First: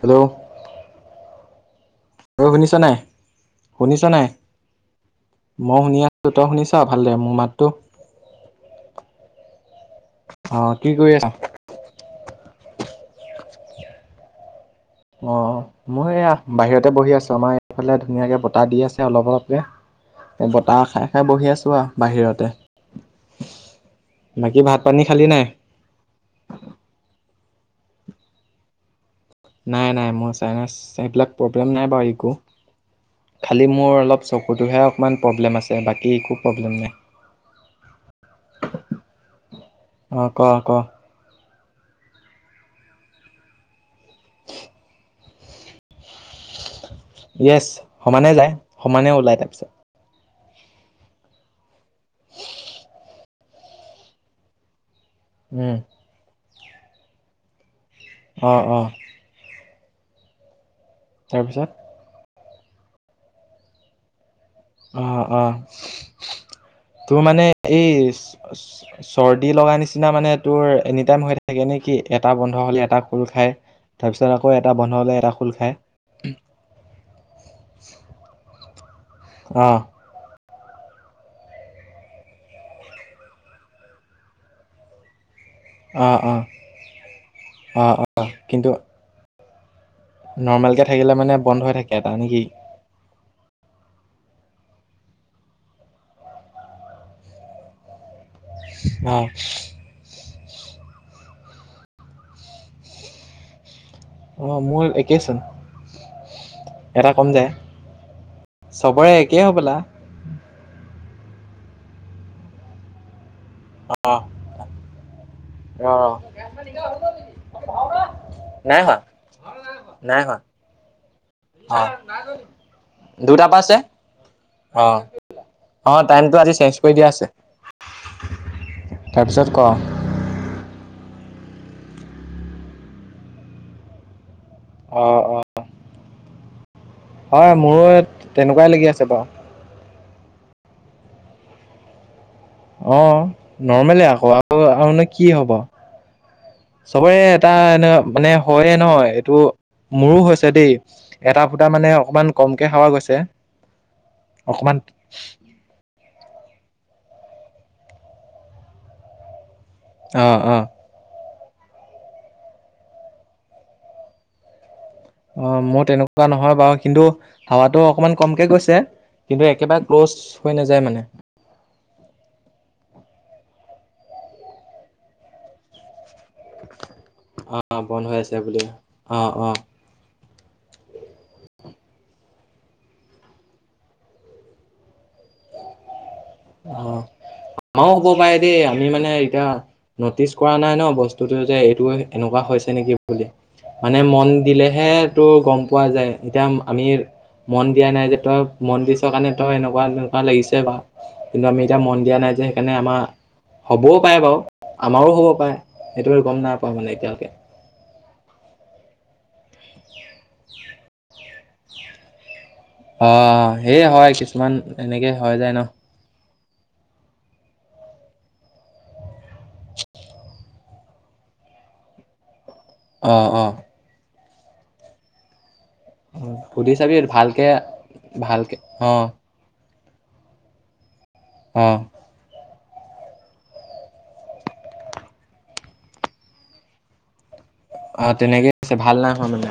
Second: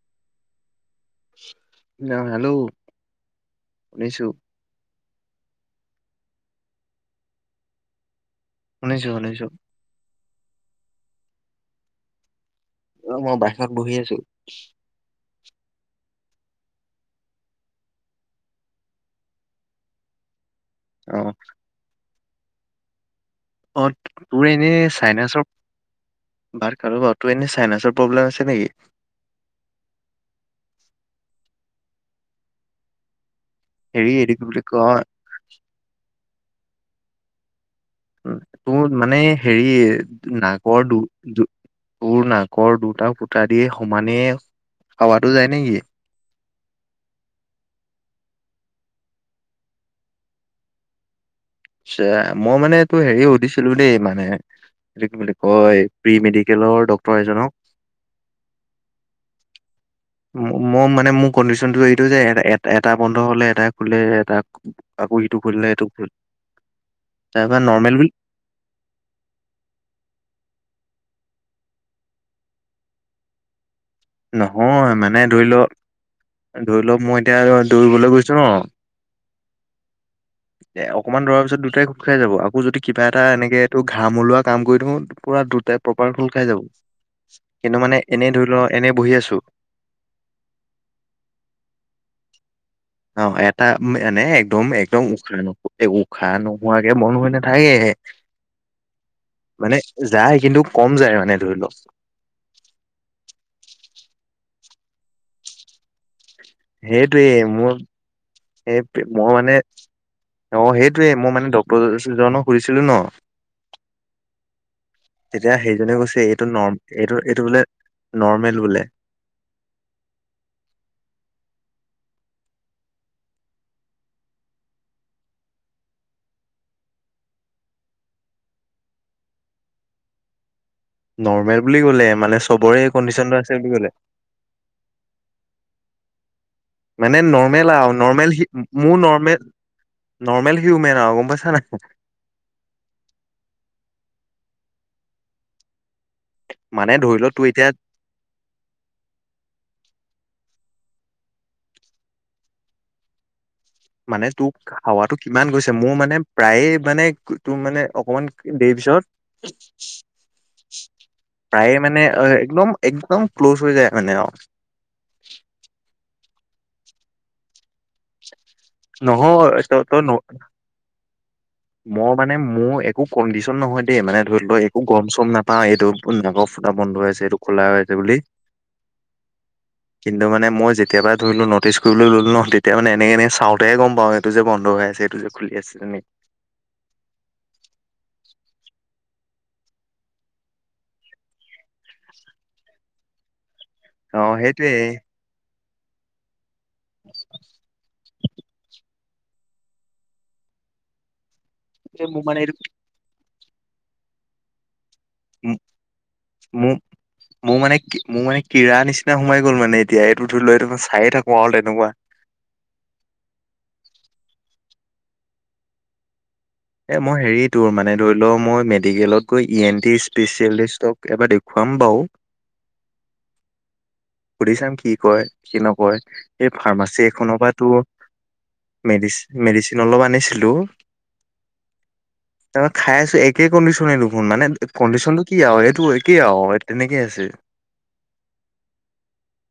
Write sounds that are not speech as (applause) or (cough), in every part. Hello (inaudible) হেৰৌ hello শুনিছ নাই? শুনিছ শুনিছো নাই? মই শুনি আছো। তই শুনিছা? ভাল দে, মোৰ মাততো শুনিছো শুনিছো। অ কি কৰি আছ? অ মই বাহিৰত বহি আছো। অ মই এইয়া বাহিৰতে বহি আছো আমাৰ এইফালে ধুনীয়াকে বতাহ দি আছে অলপ অলপকে। বতাহ খাই অ খাই বহি আছো আ বাহিৰতে। অ তোৰ বাকী এনে ভাত পানী খালি নাই ছাইনাছৰ ভাত খালো বাৰু। তো এনে ছাইনাছৰ প্ৰব্লেম আছে নেকি? নাই নাই মই ছাইনাছ সেইবিলাক প্ৰব্লেম নাই বাৰু ইকো। খালী মোৰ হেৰি অলপ এইটো কি বুলি চকুটোহে কয় অকণমান প্ৰব্লেম আছে বাকী একো প্ৰব্লেম নাই। উ তোৰ মানে হেৰি অ ক ক নাগৰ দু দু তোৰ নাকৰ দুটাক ফুটা দিয়ে সমানে হাৱাতো যায় নেকি? য়েছ সমানে যায়, সমানে ওলাই তাৰপিছত। চা মই মানে এইটো হেৰি সুধিছিলো দেই মানে এইটো কি বুলি উম কয় প্ৰি মেডিকেলৰ ডক্তৰ এজনক অ অ। মো ম মানে মোৰ তাৰপিছত কণ্ডিশনটো এইটো যে এ এট এটা বন্ধ হলে এটা খোলে এটা অ আকৌ ইটো অ খুলিলে এইটো খোল তোৰ মানে তাৰপৰা নৰ্মেল বুলি এইছ চৰ্দি লগা নিচিনা মানে তোৰ এনি টাইম হৈ থাকে নে কি এটা বন্ধ হ'লে এটা খোল খায়। তাৰপিছত আকৌ এটা নহয় বন্ধ হ'লে মানে এটা ধৰি খোল ল খায়। ধৰি লওক মই এতিয়া দৌৰিবলৈ গৈছো ন। অঁ (inaudible) এ অকণমান দৰাৰ পিছত দুটাই খোট খাই যাব, আকৌ যদি কিবা এটা এনেকে এইটো ঘাম ওলোৱা কাম কৰি থওঁ পুৰা দুটাই প্ৰপাৰ অঁ খোল অঁ খাই যাব, কিন্তু অঁ মানে এনেই ধৰি লও কিন্তু এনেই বহি আছো। নৰ্মেলকে থাকিলে মানে বন্ধ হৈ থাকে এটা নেকি? অঁ, এটা এনে একদম একদম উশাহ ন উশাহ নোহোৱাকে বন্ধ হৈ নাথাকে। (inaudible) অঁ মানে যায়, কিন্তু কম যায় মানে ধৰি লওক। অ, মোৰ একেই চোন। সেইটোৱে মোৰ, এই চবৰে মই একেই মানে হ'বলা অঁ, সেইটয়ে মই মানে ডক্তৰ ওচৰলৈ যদি যাওঁ ন সুধিছিলো ন। অঁ তেতিয়া সেইজনে অঁ কৈছে, এইটো ন এইটো এইটো বোলে নৰ্মেল নাই বোলে। হোৱা নাই হোৱা। অ দুটা পা আছে। অ টাইমটো আজি চেঞ্জ কৰি দিয়া আছে। তাৰপিছত ক। নৰ্মেল বুলি কলে, মানে চবৰে কণ্ডিচনটো আছে বুলি কলে। অ অ। মানে নৰ্মেল মোৰো আও নৰ্মেল তেনেকুৱাই লাগি মোৰ আছে বাৰু নৰ্মেল নৰ্মেল হিউমেন আৰু গম পাইছা নাই। অঁ, নৰ্মলে আকৌ আৰু আৰুনো কি হব? মানে ধৰি চবৰে লও তোৰ এটা এতিয়া এনে মানে হয়য়ে নহয় এইটো মোৰো হৈছে দেই। এটা ফুটা মানে অকমান কমকে ‍ ‍হাৱা গৈছে। মানে তোক অকমান হাৱাতো। কিমান গৈছে মোৰ মানে প্ৰায়ে মানে তোৰ মানে অকমান দেৰি পিছত। অঁ অঁ। প্ৰায়ে মানে একদম একদম ক্ল'জ হৈ যায় মানে আও। অঁ মোৰ তেনেকুৱা নহয় বাৰু, কিন্তু হাৱাতো অকমান কমকে গৈছে নহয় কিন্তু তই একেবাৰে তই ন ক্ল'জ হৈ নাযায় মানে। মই মানে মোৰ একো কণ্ডিশন নহয় দেই মানে ধৰি লও একো গৰম চম নাপাও এইটোক ফুটা বন্ধ আছে। সেইটো অ খোলা হৈছে বন্ধ হৈ বুলি। আছে অ অ কিন্তু মানে মই যেতিয় পৰা ধৰিলো ন নটিচ কৰিবলৈ ললো নহ তেতিয়া মানে এনেক এনে চাওঁতেে গম পা এইটো যে বন্ধ হৈ আ যে খুলি আছে যোনে। অঁ, আমাৰও হ'ব পাৰে দেই আমি মানে এতিয়া নটিচ কৰা নাই ন বস্তুটো যে এইটো এনেকুৱা হৈছে নেকি বুলি। মানে অ মন সেইটোয়ে দিলেহে টো গম পোৱা যায় এতিয়া। আমি মন দিয়া নাই যে তই মন দিছ কাৰণে তই এনেকুৱা তেনেকুৱা লাগিছে বাওঁ। কিন্তু আমি এতিয়া মন এই দিয়া মোৰ নাই মানে যে এইটো সেইকাৰণে আমাৰ হ'বও পাৰে, বাৰু আমাৰো হ'ব পাৰে, সেইটো বে গম নাপাওঁ মোৰ মানে এতিয়ালৈকে মোৰ মানে মোৰ মানে কীৰা নিচিনা সোমাই গ'ল মানে এতিয়া এইটো ধৰি ল এইটো মই চায়ে থাকো আৰু তেনেকুৱা। অঁ, সেয়ে হয় কিছুমান এনেকে হয় যায় ন। এ মই হেৰি, তোৰ মানে ধৰি ল, মই মেডিকেলত গৈ ই এন টি স্পেচিয়েলিষ্টক এবাৰ দেখুৱাম বাও। (inaudible) অ', অ'। সুধি চাম, কি কয় কি নকয়। এই সুধি চাবি ফাৰ্মাচী এখনৰ ভালকে পৰা তো ভালকে অ' মেডি-মেডিচিন অলপ আনিছিলো। অঁ। তাৰ পৰা খাই আছোঁ, একে কণ্ডিশনে দেখোন। মানে কণ্ডিশ্যনটো কি আও, এইটো একেই আও তেনেকে আছে। অ', তেনেকে আছে ভাল নাই হোৱা মানে।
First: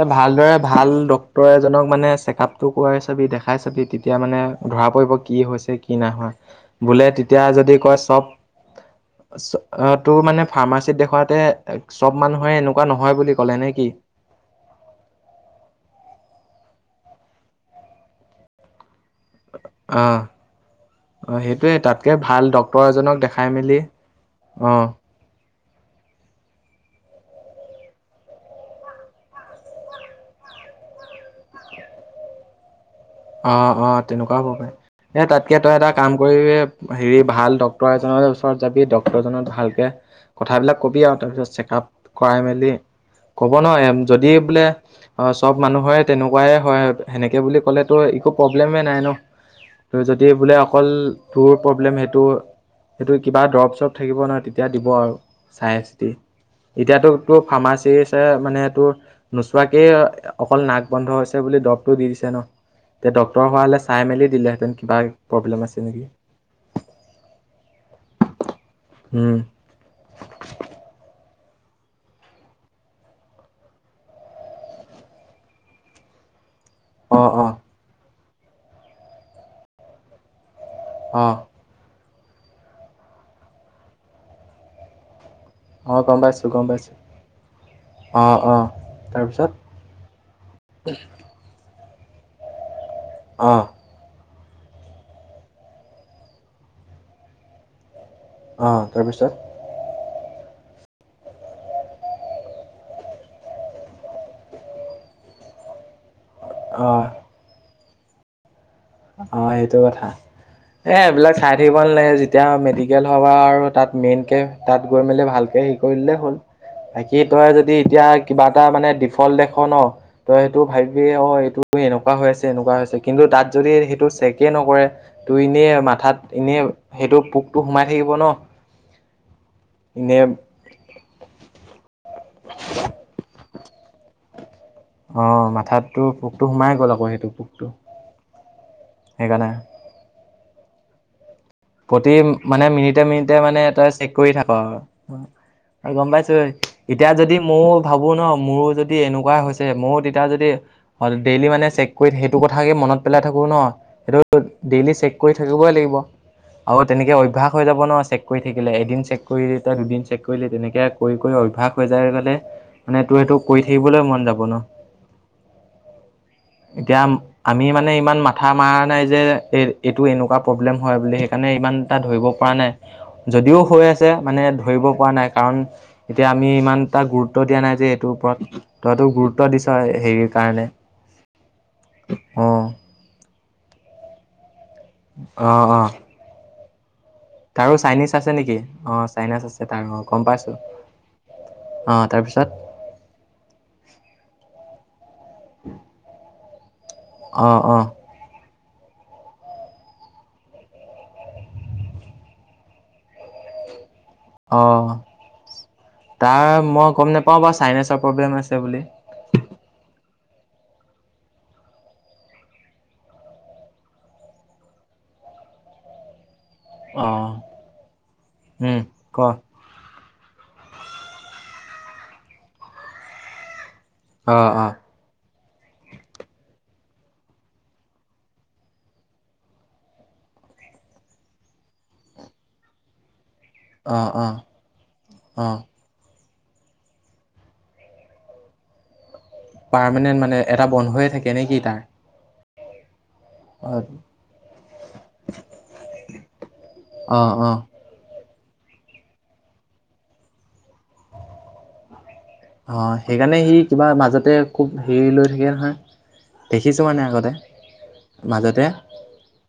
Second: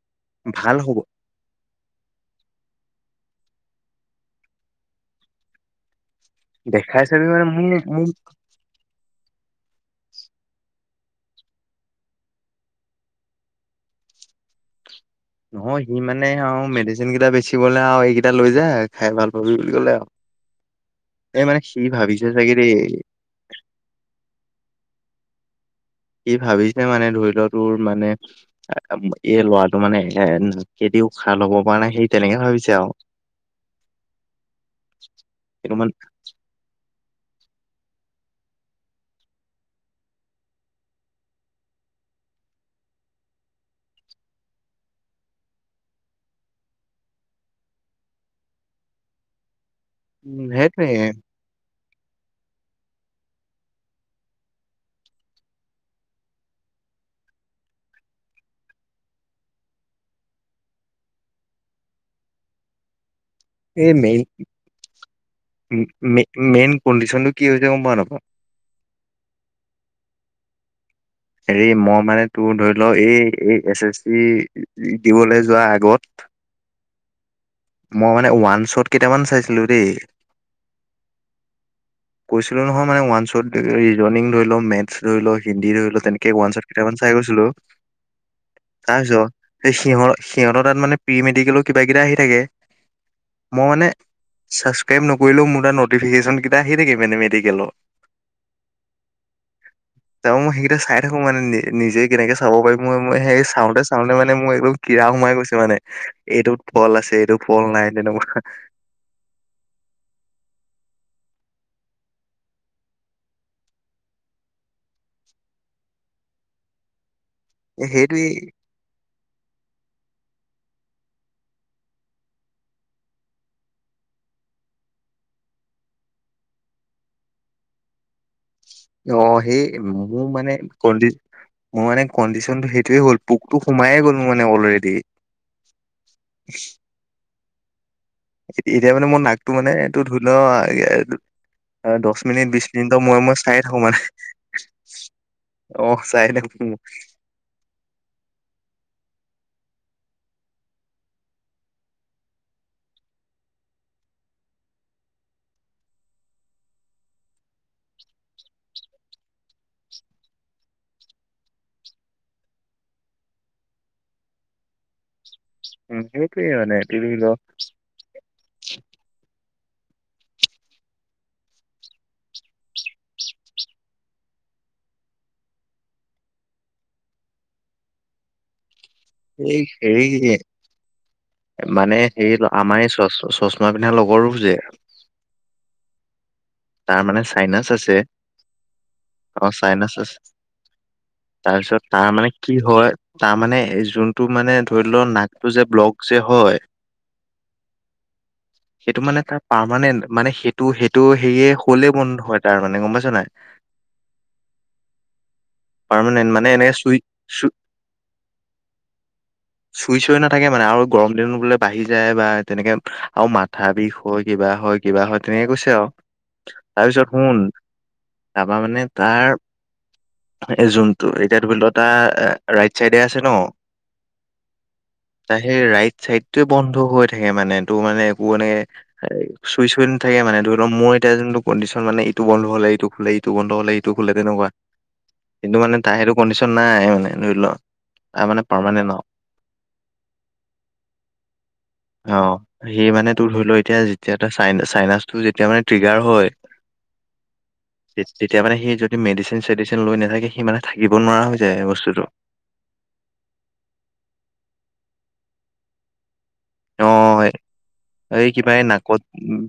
এ, ভালদৰে ভাল ডক ডক্তৰ এজনক মানে চেকআপটো কৰোৱাই চাবি, দেখাই চাবি। তেতিয়া মানে ধৰা পৰিব কি হৈছে, কি নাই হোৱা। দেখাই বোলে চাবি তেতিয়া মানে মোৰ যদি কয় মোৰ চব তোৰ মানে ফাৰ্মাচিত দেখুৱাতে চব মানুহে এনেকুৱা নহয় বুলি ক'লে নে কি? নহয়, সি মানে আৰু মেডিচিন কেইটা বেচিবলে, আৰু এইকেইটা লৈ যায় খাই ভাল হবি বুলি কলে অ আও। অ' সেইটোয়ে তাতকে ভাল চাগে দেই ডক্তৰ এজনক দেখাই মেলি, অ' সি ভাবিছে মানে, ধৰি ল' তোৰ মানে এই ল'ৰাটো মানে এ কেদি উশাহ ল'ব পৰা নাই, সেই তেনেকে ভাবিছে আও। অ' অ', তেনেকুৱাও হ'ব পাৰে, এ তাতকে সেইটো তই এটা মানে কাম কৰি হেৰি ভাল ডক্তৰ এজনৰ ওচৰত যাবি, ডক্তৰ জনক ভালকে কথাবিলাক ক'বি, আৰু তাৰপিছত চেকআপ কৰাই মেলি ক'ব নহ, এ যদি বোলে অ চব মানুহৰে তেনেকুৱাই হয়। সেনেকে বুলি ক'লে ত' একো প্ৰব্লেমে নাই ন, তই যদি উম বোলে সেইটোৱে অকল তোৰ প্ৰব্লেম সেইটো সেইটো কিবা দৰপ-চৰপ থাকিব নহ, তেতিয়া দিব আৰু চাই-চিতি। এতিয়াতো তোৰ ফাৰ্মাচীছে মানে তোৰ নোচোৱাকেই অকল নাক বন্ধ হৈছে বুলি দবটো দি দিছে ন। এতিয়া ডক্তৰ হোৱা হ'লে এই, চাই মেলি দিলেহেঁতেন কিবা প্ৰব্লেম আছে নেকি। মেই-মেইন কণ্ডিচনটো কি হৈছে, গম পাৱ নাপাৱ? উম'। হেৰি, মই মানে তোৰ ধৰি ল, এই এই এছ এছ চি দিবলৈ যোৱা আগত অ', অ'। মই মানে ওৱান শ্বত কেইটামান চাইছিলোঁ দেই। অঁ। কৈছিলোঁ নহয়, মানে ওৱান শ্বত ৰনিং ধৰি ল, মেট ৰৈ ল, হিন্দী ৰই ল, অ', গম তেনেকে পাইছোঁ ৱান গম শ্বট পাইছোঁ। কেইামান চাই গৈছিলোঁ। অ', অ', তাৰ পিছত তাৰপিছত সেই সিহ সিহঁতৰ তাত মানে প্ৰি-মেডিকেল কিবা কিটা আহি থাকে। অ', মই মানে ছাবস্ক্ৰাইব নকৰিলেও মোৰ তাত নটিফিকেচনকিটা আহি থাকে, মানে মেডিকেল। অঁ, তাৰপিছত? (inaudible) তাৰপা মই সেইকেইটা চাই থাকোঁ মানে, নি-নিজে কেনেকে চাব পাৰি? মই মই সেই চাওঁতে চাওঁতে মানে মই (unintelligible) কিৰা সোমাই গৈছে মানে, এইটোত ফল অ', আছে, এইটোত ফল নাই--তেনেকুৱা। অ' সেইটো কথা। এই এইবিলাক চাই থাকিব নালাগে, যেতিয়া মেডিকেল হ'বা আৰু তাত মেইনকে তাত গৈ মেলি ভালকে হেৰি কৰিললেই হ'ল, বাকী তই যদি এতিয়া সেইটোৱেই কিবা এটা মানে ফল দেখ ন, তই সেইটো ভাবিবি অ এইটো এনেকুৱা হৈ আছে, এনেকুৱা হৈছে কিন্তু তাত যদি সেইটো চেকেই নকৰে। তোৰ এনেই মাথাত এনে সেইটো পোকটো সোমাই থাকিব ন অ সেই এনে মোৰ মানে ক দি মোৰ মানে কনডিচনটো সেইটোৱে হল পোকটো সোমায়ে গ'ল মানে অলৰেদি অ মাথাত তোৰ পোকটো সোমাই গ'ল আকৌ সেইটো পোকটো। এতিয়া মানে মোৰ সেইকাৰণে নাকটো মানে এইটো ধৰি ল প্ৰতি দহ মিনিট বিশ মানে মিনিটৰ মিনিটে মূৰে মিনিটে মূৰে চাই মানে থাকো তই চেক কৰি থাক অ আৰু গম চাই পাইছো ঐ থাকো এতিয়া যদি মো ভাবো ন মোৰো যদি এনেকুৱাই হৈছে মইও তেতিয়া যদি হয় ডেইলি মানে চেক কৰি সেইটো কথাকে মনত পেলাই থাকো ন সেইটো ডেইলি চেক কৰি থাকিবই লাগিব। আৰু তেনেকে অভ্যাস হৈ যাব ন চেক কৰি থাকিলে, এদিন চেক কৰিলি তই দুদিন চেক কৰিলি তেনেকে কৰি কৰি অভ্যাস হৈ যায় মানে তোৰ এইটো কৰি থাকিবগে মন যাব ন। সেইটোয়ে মানে এইটো এতিয়া ধৰি ল আমি মানে ইমান মা মাথা মাৰ নাই যে এই এইটো এনেকুৱা প্ৰব্লেম হয় বুলি সেইকাৰণে ইমান এটা ধৰিব পৰা নাই যদিও হৈ আছে মানে ধৰিব পৰা নাই কাৰণ এতিয়া আমি ইমানটা গুৰুত্ব দিয়া নাই যে এইটোৰ ওপৰত তইতো গুৰুত্ব এই দিছ হেৰি হেৰিৰ যে কাৰণে মানে হে অ আমাৰ এই চ চ চশমা পিন্ধা লগৰটো যে অ অ তাৰমানে তাৰো চাইনিজ আছে নেকি, অ অ চাইনিজ আছে তাৰ চাইনাচ অ আছে গম পাইছো। তাৰপিছত তাৰ মানে কি হয় তাৰ মানে এই যোনটো মানে ধৰি ল নাকটো যে ব্লক যে হয় অ অ সেইটো মানে তাৰ পাৰমানেন্ট, মানে সেইটো সেইটো হেয়ে হ'লে বন্ধ হয় তাৰ মানে গম পাইছ নাই? অ পাৰমানেন্ট মানে তাৰ এনেকে চুই মই গম নাপাওঁ চু বাঅ চাইনেছৰ প্ৰব্লেম হৈছে বুলি চুই চুই নাথাকে মানে, আৰু গৰম দিন বোলে বাঢ়ি যায় বা তেনেকে আৰু মাত মাথা বিষ হয়, কিবা হয় কিবা হয় তেনেকে কৈছে আৱ তাৰপিছত অ শুন তাপা মানে ক তাৰ জোনটো এতিয়া ধৰি ল তাৰ ৰাইট চাইডে আছে ন অ অ তা সেই ৰাইট চাইডটোৱে বন্ধ হৈ থাকে মানে তোৰ মানে একো মানে এ চুই চুই নাথাকে মানে ধৰি ল মই এতিয়া যোনটো কনডিশ্বন মানে ইটো বন্ধ হলে ইটো খোলে, ইটো বন্ধ হলে ইটো অ খোলে অ তেনেকুৱা। অ কিন্তু মানে তাই সেইটো কনডিশ্বন নাই মানে ধৰি ল তাৰ মানে পাৰমানেণ্ট আৱ পাৰমানেণ্ট মানে এটা বন্ধয়ে থাকে নে কি তাৰ? অ সি মানে তোৰ ধৰি ল এতিয়া যেতিয়া চাইনা চাইনাছটো যেতিয়া মানে ফ্ৰিগাৰ হয় অ', অ'। তেতিয়া মানে সি যদি মেডিচেন চেডিচেন লৈ নাথাকে, সি মানে থাকিব নোৱাৰা হৈ যায় বস্তুটো। অ সেইকাৰণে সি কিবা মাজতে খুব হেৰি লৈ থাকে নহয়। অ দেখিছোঁ মানে আগতে এই কিবা এই মাজতে নাকত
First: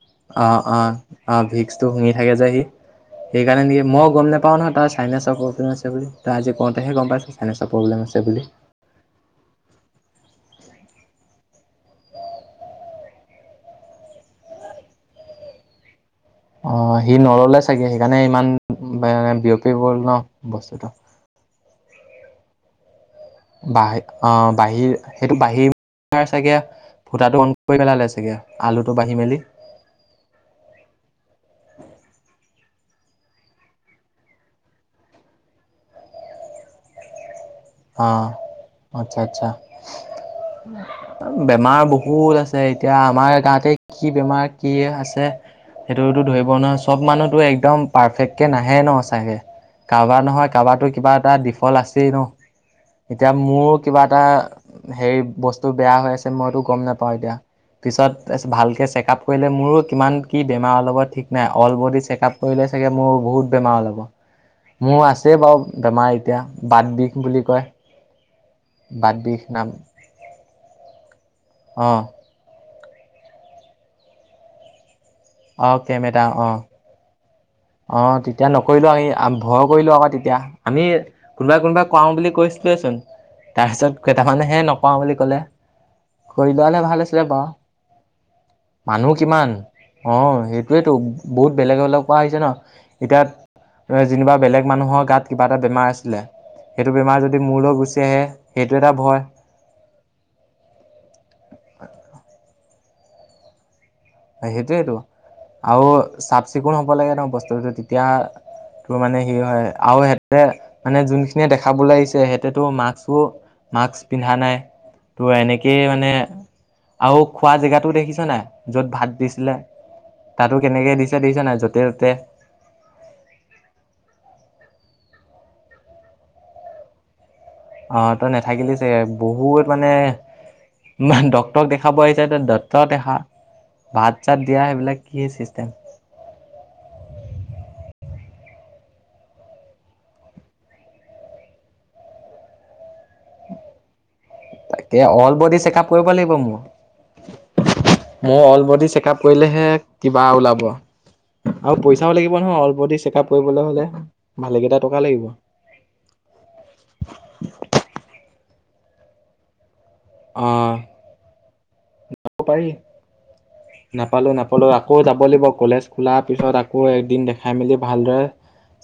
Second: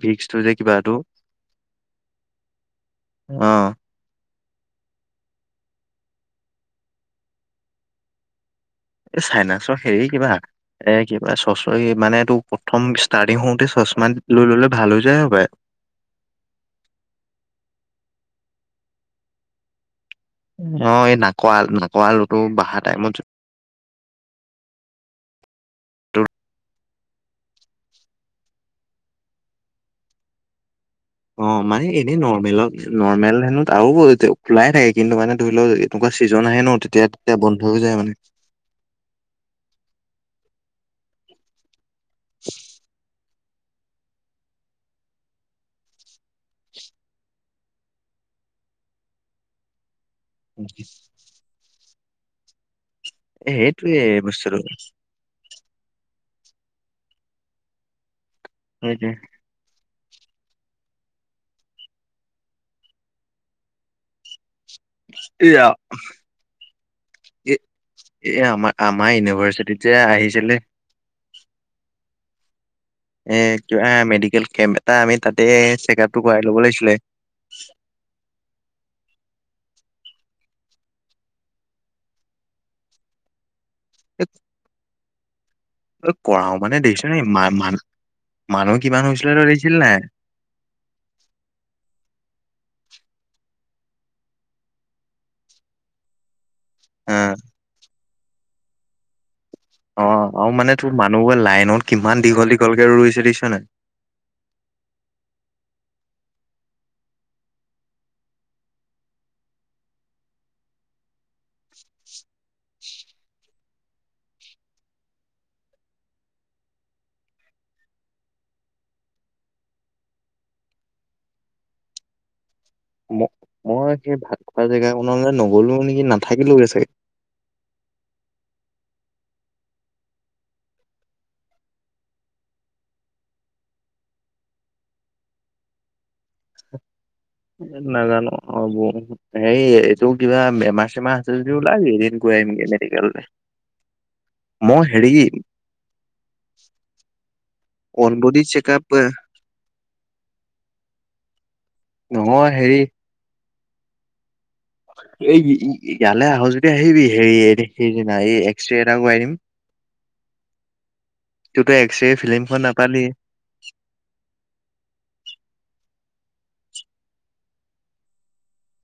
ভিক্সটো অ যে অ কিবাটো অ ভিক্সটো শুঙি থাকে যে সি অ সেইকাৰণে নেকি মও গম নেপ পাওঁ নহয় তাৰ চাইনেছৰ প্ৰব্লেম আছে বুলি, তই আজি কওঁতেহে গম পাইছোঁ চাইনেছৰ প্ৰব্লেম আছে বুলি। এই চাইনাচৰ হেৰি কিবা এ কিবা চচৰি মানে তোৰ প্ৰথম ষ্টাৰ্টিং হওঁতে চশমা লৈ ললে ভাল হৈ যায় হপায় অ সি নললে চাগে সেইকাৰণে ইমান বে বিয়পি পৰিল ন। বস্তুটো। অ এই নাকৰ নাকৰ আলু টো বাহা টাইমত বাহে আহ বাঁহিৰ সেইটো বাঁহিৰ চাগে ফুটাটো অন কৰি পেলালে চাগৈ আলুটো বাঢ়ি মেলি। অ মানে এনেই নৰ্মেলত নৰ্মেল হেনো আৰু বৌতেও খোলাই থাকে কিন্তু মানে ধৰি লও এনেকুৱা ছিজন আহে ন তেতিয়া তেতিয়া বন্ধ হৈ যায় মানে। অ', আচ্ছা আচ্ছা বেমাৰ বহুত আছে এতিয়া আমাৰ গাঁতে কি বেমাৰ কি আছে সেইটোতো ধৰিব নোৱাৰে চব মানুহটো একদম পাৰফেক্টকে নাহে ন সচাকে কাৰবাৰ নহয় কাৰবাৰ কিবা এটা ডিফল্ট আছেই ন এতিয়া মোৰ কিবা সেইটোয়ে এটা বস্তুটো হেৰি বস তো বেয়া হৈ আছে মই টো গম নেপাও এতিয়া পিছত ভালকে সেইটোৱে চেকাপ কৰিলে মোৰো কিমান কি বেমাৰ ওলাব ঠিক নাই অল বডি চেকআপ কৰিলে চাগে মোৰ বহুত বেমাৰ ওলাব (inaudible) মোৰ আছে বাৰু বেমাৰ এতিয়া বাদ বিষ বুলি এ কয় এ আমাৰ আমাৰ ইউনিভাৰ্চিটিত যে আহিছিলে অহ এ মেডিকেল কেম্প এটা আমি তাতে অ', চেক আপটো কেমেটা কৰাই অ'। ল'ব লাগিছিলে। অ তেতিয়া নকৰিলো আমি ভয় কৰিলো আকৌ তেতিয়া আমি কোনোবাই কোনোবাই কৰাও বুলি কৈছিলচোন তাৰপিছত এ কেইটামানেহে নকৰাও বুলি কলে। কৰি কৰাও লোৱা মানে হ'লে ভাল দেখিছানে আছিলে বাৰু ইমান মানুহ মানুহ কিমান হৈছিলে তই দেখিছিলি নে নাই।। অ সেইটোৱেতো বহুত বেলেগ বেলেগ পোৱা আহিছে ন। এতিয়া যেনিবা বেলেগ মানুহৰ গাত কিবা এটা বেমাৰ আছিলে সেইটো বেমাৰ অ' যদি মোৰলৈ গুচি আহে সেইটো এটা ভয় অ আও মানে তোৰ মানুহবোৰে লাইনত কিমান দীঘল দীঘলকে ৰুইছে দেখিছানে নাই সেইটোৱেতো আও চাফ চিকুণ হ'ব লাগে নো বস্তুটো তেতিয়া টো মানে সি হয় আও সিহঁতে মানে যোনখিনিয়ে দেখাবলে আহিছে সিহঁতে মাক্সবোৰ মাস্ক পিন্ধা নাই তোৰ এনেকেই মানে আও খোৱা জেগাটো দেখিছা নাই য'ত ভাত দিছিলে তাতো কেনেকে দিছে দেখিছা নাই য'তে ত'তে ম- মই সেই ভাল খোৱা জেগাকনলে নগলো নেকি নাথাকিলোৱে চাগে অহ তই নেথাকিলি চাগে বহুত মানে ইমান ডক্তৰক দেখাব আহিছা তে ডক্টৰক দেখা ভাত চাত দিয়া সেইবিলাক কি চিষ্টেম নাজানো আৰু সেই এইটো কিবা বেমাৰ চেমাৰ আছে যদি ওলাবি এদিন গৈ আহিমগে মেডিকেললে (inaudible) তাকে হেৰি অল বডি চেক আপ কৰিব লাগিব মোৰ মই অনবডি all checkup body check up কৰিলেহে কিবা ওলাব আৰু পইচাও লাগিব নহয় অল বদি চেকআপ কৰিবলে হলে ভালেকেইটা টকা লাগিব এই ইয়ালে আহ যদি আহিবি হেৰি সেইদিনা এই এক্সৰে এটা কৰাই দিম অ তোৰতো এক্সৰে ফিল্মখন নাপালি নাপালো নাপালো আকৌ যাব লাগিব কলেজ খোলাৰ পিছত আকৌ একদিন দেখাই মেলি ভালদৰে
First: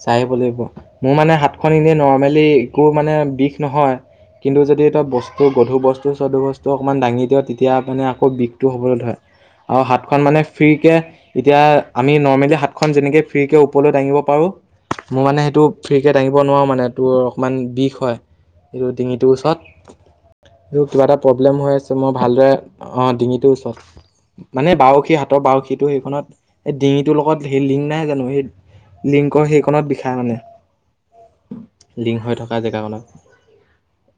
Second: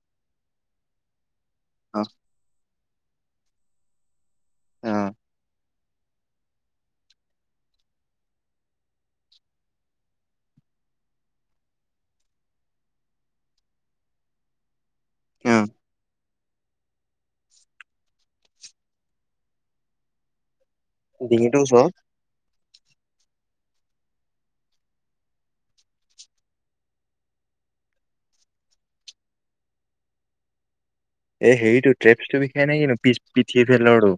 চাই আহিব লাগিব, মোৰ মানে হাত খন এনেই অ নৰ্মেলি একো মানে বিষ নহয়, কিন্তু যদি অ এটা বস্তু গধুৰ বস্তু গধু চধু বস্তু অকণমান দাঙি দিয়ওঁ তেতিয়া মানে আকৌ বিষটো হ'বলৈ ধৰে। অঁ, হাতখন মানে ফ্ৰীকে। এতিয়া আমি নৰ্মেলি হাতখন যেনেকে ফ্ৰী কে ওপৰলৈ দাঙিব পাৰো, মোৰ মানে অ সেইটো ফ্ৰী কে দাঙিব নোৱাৰোঁ মানে তোৰ অকণমান বিষ হয়। এইটো ডিঙিটোৰ ওচৰত এইটো কিবা এটা ডিঙিটো প্ৰব্লেম হৈ ওচৰত আছে, মই ভালদৰে অ ডিঙিটোৰ ওচৰত। মানে বাউসী হাতৰ বাউসীটো সেইখনত ডিঙিটোৰ লগত সেই লিং নাই জানো। সেই লিংকৰ সেইখনত বিষায় মানে। এ হেৰিটো লিংক হৈ ট্ৰেপটো বিষেয় নাই নো পি পিঠিৰ এলৰোটো।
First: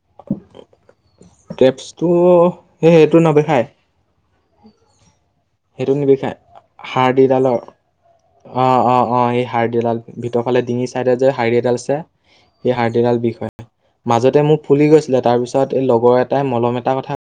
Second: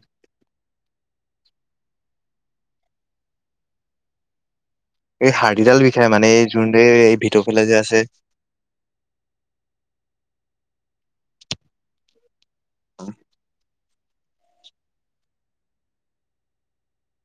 টেপচটো সেই সেইটো নেবিষাই। এই হাৰ্ডিডাল বিষয়ে মানে এই যোনটো এই ভিতৰফালে যে আছে। অঁ অঁ অঁ এই হাডিডাল ভিতৰ ফালে ডিঙিৰ চাইডেত যে হাৰডি এডাল আছে। সেই হাৰ্ডীদাল বিষ হয়, মাজতে মোক ফুলি গৈছিলে তাৰ পিছত এই লগৰ এটাই মলম এটাৰ কথা